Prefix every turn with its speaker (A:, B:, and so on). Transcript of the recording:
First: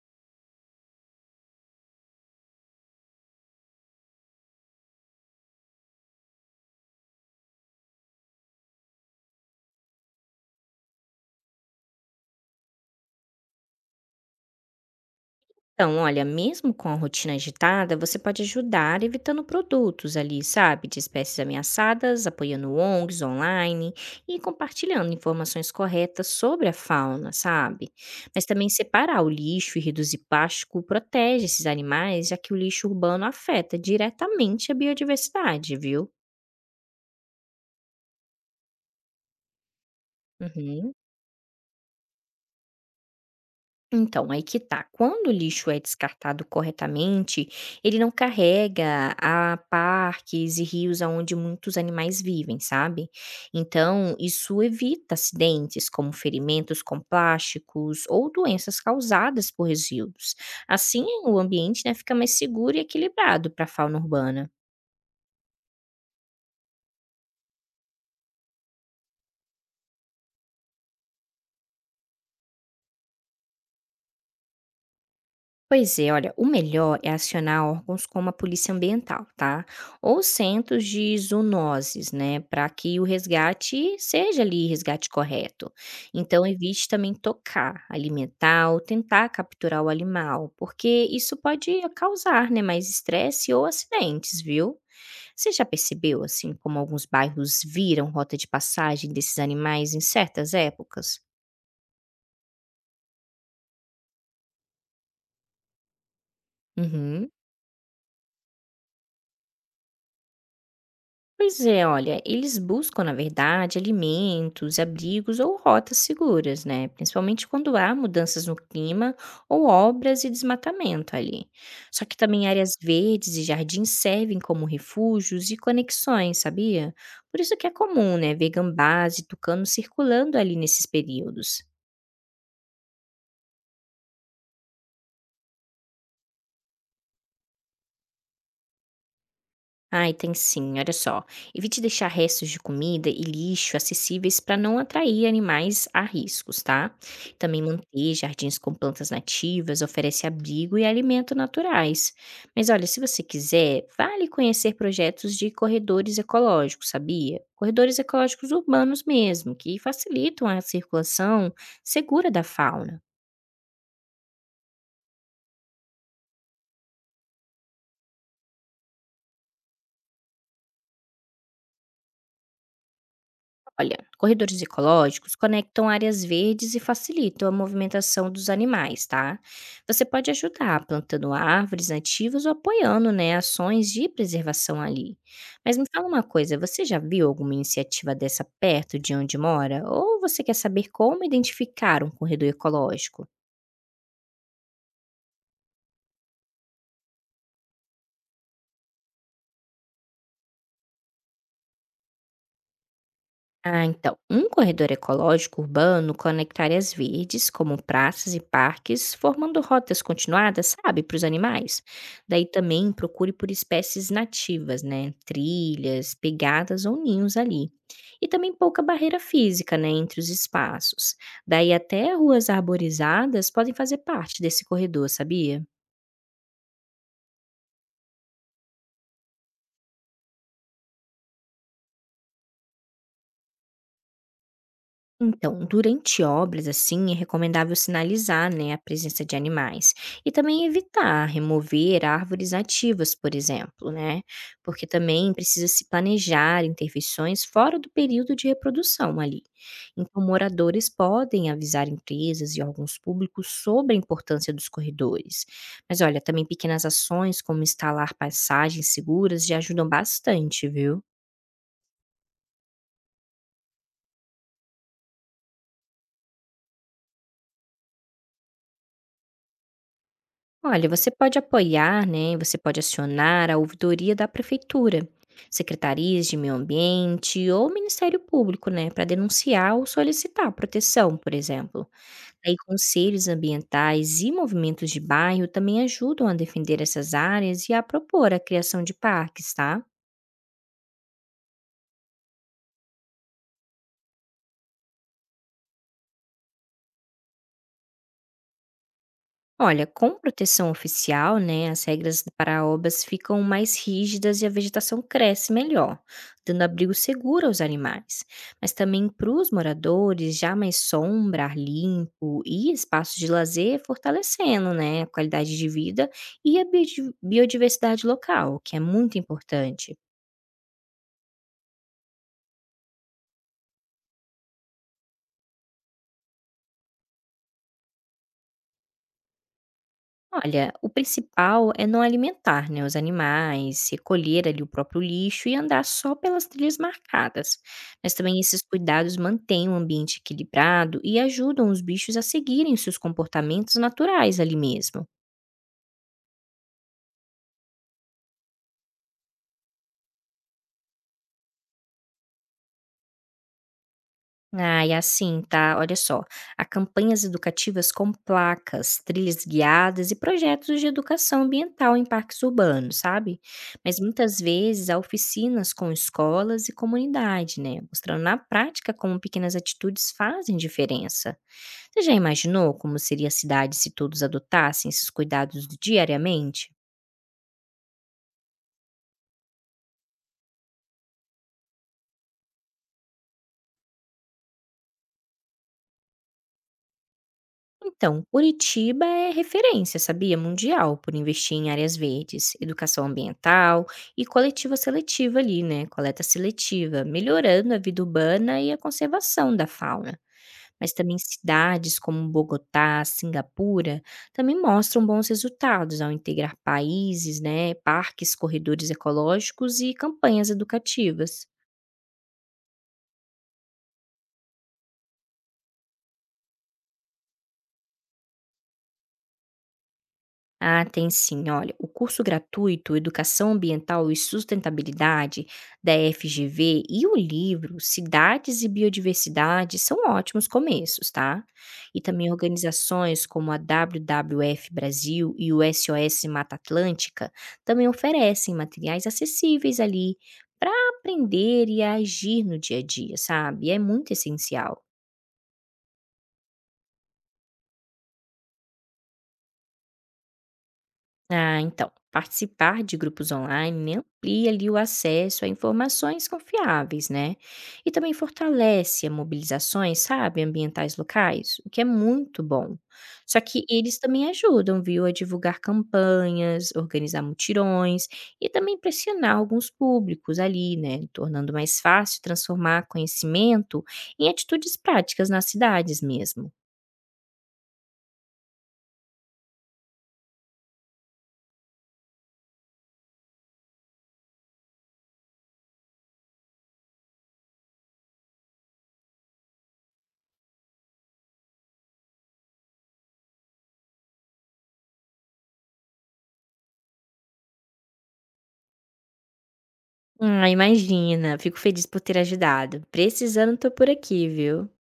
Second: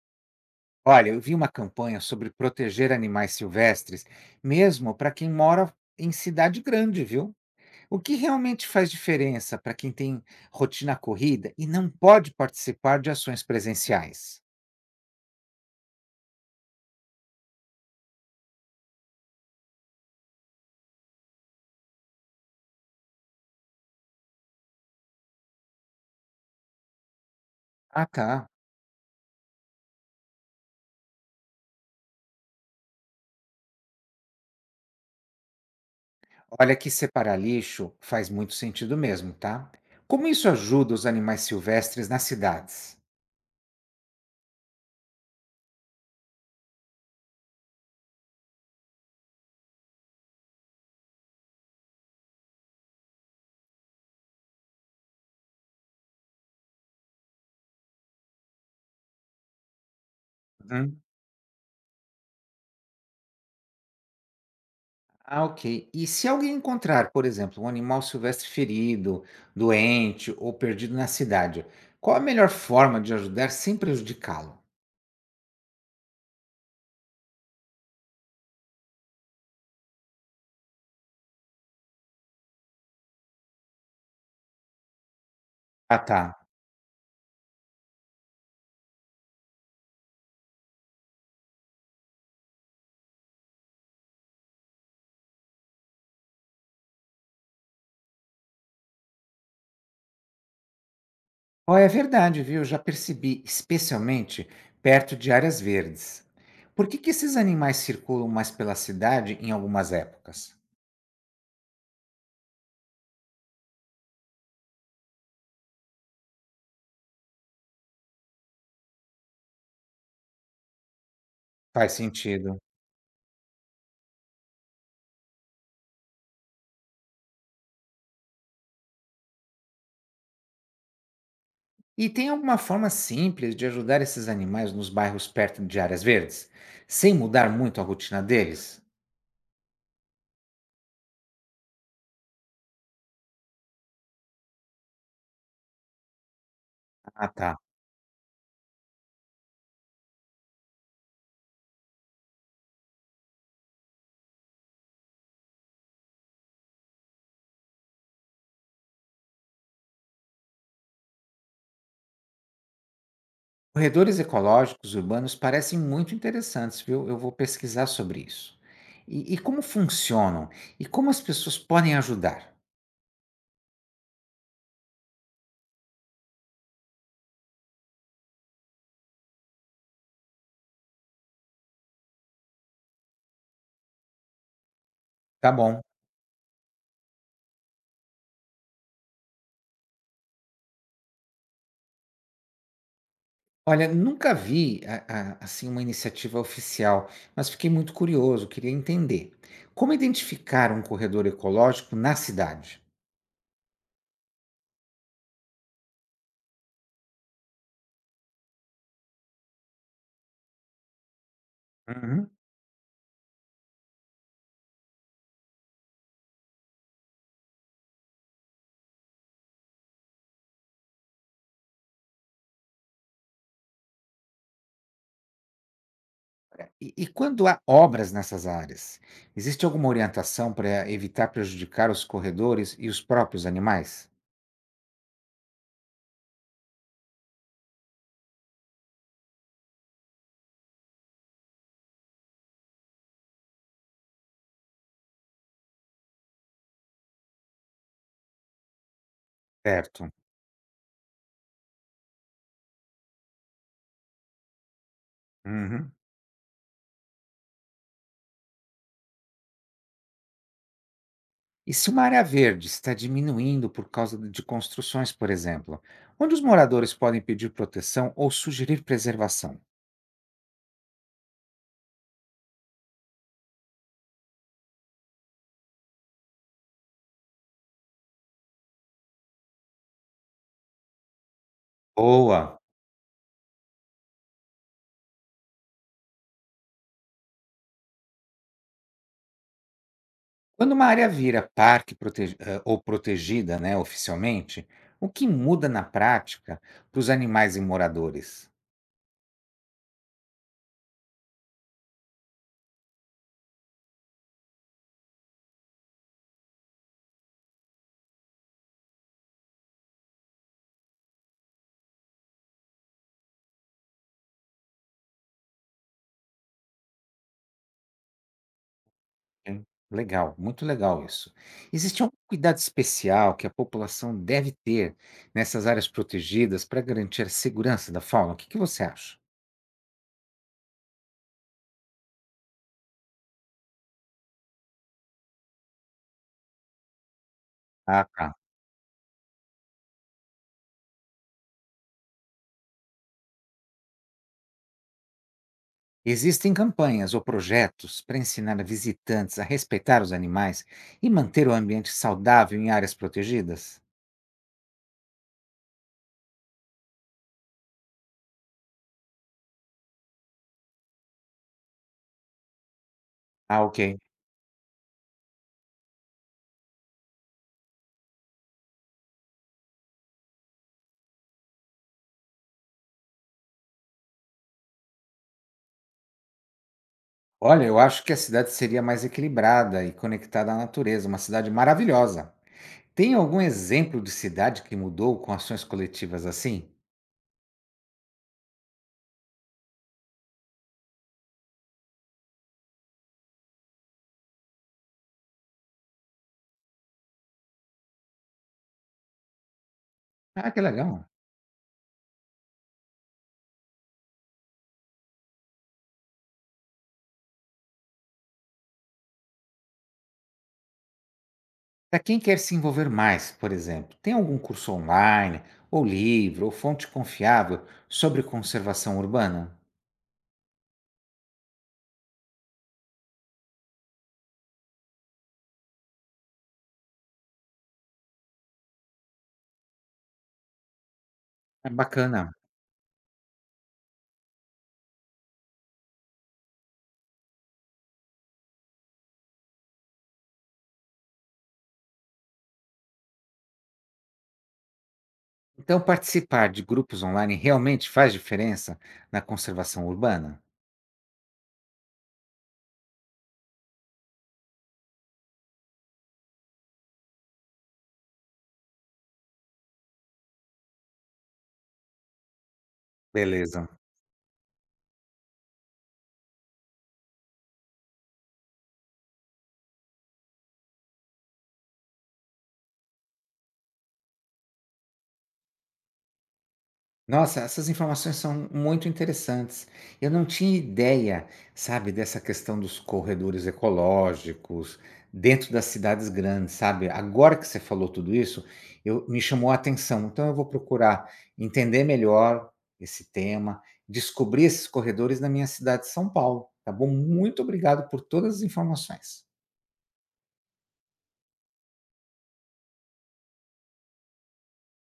A: Olha, eu vi uma campanha sobre proteger animais silvestres, mesmo para quem mora em cidade grande, viu? O que realmente faz diferença para quem tem rotina corrida e não pode participar de ações presenciais?
B: Então, olha, mesmo com a rotina agitada, você pode ajudar evitando produtos ali, sabe, de espécies ameaçadas, apoiando ONGs online e compartilhando informações corretas sobre a fauna, sabe?
A: Ah,
B: Mas
A: tá.
B: também separar o lixo e reduzir plástico protege esses animais, já que o lixo urbano afeta diretamente a biodiversidade, viu?
A: Olha que separar lixo faz muito sentido mesmo, tá? Como isso
B: Uhum.
A: ajuda os animais silvestres nas cidades?
B: Então, aí que tá. Quando o lixo é descartado corretamente, ele não carrega a parques e rios onde muitos animais vivem, sabe? Então, isso evita acidentes como ferimentos com plásticos ou doenças causadas por resíduos.
A: Uhum.
B: Assim, o ambiente né, fica mais seguro e equilibrado para a fauna urbana.
A: Ah, ok. E se alguém encontrar, por exemplo, um animal silvestre ferido, doente ou perdido na cidade, qual a melhor forma de ajudar sem prejudicá-lo?
B: Pois é, olha, o melhor é acionar órgãos como a Polícia Ambiental, tá? Ou centros de zoonoses, né? Para que o resgate seja ali resgate correto.
A: Ah, tá.
B: Então, evite também tocar, alimentar ou tentar capturar o animal, porque isso pode causar, né, mais estresse ou acidentes, viu? Você já percebeu, assim, como alguns bairros viram rota de passagem desses animais em certas épocas?
A: Ó, é verdade, viu? Eu já percebi, especialmente perto de áreas verdes. Por que que
B: Uhum.
A: esses animais circulam mais pela cidade em algumas épocas?
B: Pois é, olha, eles buscam, na verdade, alimentos, abrigos ou rotas seguras, né? Principalmente quando há mudanças no clima ou obras e desmatamento ali.
A: Faz
B: Só que também
A: sentido.
B: áreas verdes e jardins servem como refúgios e conexões, sabia? Por isso que é comum, né, ver gambás e tucanos circulando ali nesses períodos.
A: E tem alguma forma simples de ajudar esses animais nos bairros perto de áreas verdes, sem mudar muito a rotina deles?
B: Ai, tem sim, olha só. Evite deixar restos de comida e lixo acessíveis para não atrair animais a riscos, tá?
A: Ah, tá.
B: Também manter jardins com plantas nativas oferece abrigo e alimento naturais. Mas olha, se você quiser, vale conhecer projetos de corredores ecológicos, sabia? Corredores ecológicos urbanos mesmo, que facilitam a circulação segura da fauna.
A: Corredores ecológicos urbanos parecem muito interessantes, viu? Eu vou pesquisar sobre isso. E como funcionam? E como as pessoas podem ajudar?
B: Olha, corredores ecológicos conectam áreas verdes e facilitam a movimentação dos animais, tá? Você pode ajudar plantando árvores nativas ou apoiando, né, ações de preservação ali.
A: Tá
B: Mas
A: bom.
B: me fala uma coisa, você já viu alguma iniciativa dessa perto de onde mora? Ou você quer saber como identificar um corredor ecológico?
A: Olha, nunca vi assim uma iniciativa oficial, mas fiquei muito curioso, queria entender. Como identificar um corredor ecológico na cidade?
B: Ah, então, um corredor ecológico urbano conecta áreas verdes, como praças e parques, formando rotas continuadas, sabe, para os animais.
A: Uhum.
B: Daí também procure por espécies nativas, né? Trilhas, pegadas ou ninhos ali. E também pouca barreira física, né, entre os espaços. Daí até ruas arborizadas podem fazer parte desse corredor, sabia?
A: E quando há obras nessas áreas, existe alguma orientação para evitar prejudicar os corredores e os próprios animais?
B: Então, durante obras, assim, é recomendável sinalizar, né, a presença de animais e também evitar remover árvores nativas, por exemplo, né? Porque também precisa se planejar intervenções fora do período de reprodução ali.
A: Certo.
B: Então, moradores podem avisar empresas e órgãos públicos sobre a importância dos corredores.
A: Uhum.
B: Mas olha, também pequenas ações como instalar passagens seguras já ajudam bastante, viu?
A: E se uma área verde está diminuindo por causa de construções, por exemplo, onde os moradores podem pedir proteção ou sugerir preservação?
B: Olha, você pode apoiar, né? Você pode acionar a ouvidoria da prefeitura, secretarias de meio ambiente ou Ministério Público, né, para denunciar ou solicitar proteção, por exemplo. Aí
A: Boa!
B: conselhos ambientais e movimentos de bairro também ajudam a defender essas áreas e a propor a criação de parques, tá?
A: Quando uma área vira parque ou protegida, né, oficialmente, o que muda na prática para os animais e moradores?
B: Olha, com proteção oficial, né, as regras para obras ficam mais rígidas e a vegetação cresce melhor, dando abrigo seguro aos animais. Mas também para os moradores, já mais sombra, ar limpo e espaços de lazer, fortalecendo né, a qualidade de vida e a biodiversidade local, o que é muito
A: Hein?
B: importante.
A: Legal, muito legal isso. Existe algum cuidado especial que a população deve ter nessas áreas protegidas para garantir a segurança da fauna? O que que você acha?
B: Olha, o principal é não alimentar, né, os animais, recolher ali o próprio lixo e andar só pelas trilhas marcadas.
A: Ah,
B: Mas
A: tá.
B: também esses cuidados mantêm o ambiente equilibrado e ajudam os bichos a seguirem seus comportamentos naturais ali mesmo.
A: Existem campanhas ou projetos para ensinar visitantes a respeitar os animais e manter o ambiente saudável em áreas protegidas?
B: Ah, e assim, tá? Olha só. Há campanhas educativas com placas, trilhas guiadas e projetos de educação ambiental em parques urbanos, sabe?
A: Ah,
B: Mas
A: ok.
B: muitas vezes há oficinas com escolas e comunidade, né? Mostrando na prática como pequenas atitudes fazem diferença. Você já imaginou como seria a cidade se todos adotassem esses cuidados diariamente?
A: Olha, eu acho que a cidade seria mais equilibrada e conectada à natureza, uma cidade maravilhosa. Tem algum exemplo de cidade que mudou com ações coletivas assim?
B: Então, Curitiba é referência, sabia? Mundial, por investir em áreas verdes, educação ambiental e coletiva seletiva ali, né? Coleta seletiva, melhorando a vida urbana e a conservação da fauna.
A: Ah, que
B: Mas
A: legal.
B: também cidades como Bogotá, Singapura, também mostram bons resultados ao integrar países, né? Parques, corredores ecológicos e campanhas educativas.
A: Para quem quer se envolver mais, por exemplo, tem algum curso online, ou livro, ou fonte confiável sobre conservação urbana?
B: Ah, tem sim. Olha, o curso gratuito Educação Ambiental e Sustentabilidade da FGV e o livro Cidades e Biodiversidade são ótimos começos, tá?
A: É
B: E
A: bacana.
B: também organizações como a WWF Brasil e o SOS Mata Atlântica também oferecem materiais acessíveis ali para aprender e agir no dia a dia, sabe? É muito essencial.
A: Então, participar de grupos online realmente faz diferença na conservação urbana?
B: Ah, então, participar de grupos online amplia ali o acesso a informações confiáveis, né? E também fortalece a mobilizações, sabe, ambientais locais, o que é muito bom. Só que
A: Beleza.
B: eles também ajudam, viu, a divulgar campanhas, organizar mutirões e também pressionar alguns públicos ali, né? Tornando mais fácil transformar conhecimento em atitudes práticas nas cidades mesmo.
A: Nossa, essas informações são muito interessantes. Eu não tinha ideia, sabe, dessa questão dos corredores ecológicos dentro das cidades grandes, sabe? Agora que você falou tudo isso, eu, me chamou a atenção. Então, eu vou procurar entender melhor esse tema, descobrir esses corredores na minha cidade de São Paulo, tá bom? Muito obrigado por todas as informações.
B: Ah, imagina, fico feliz por ter ajudado. Precisando, tô por aqui, viu.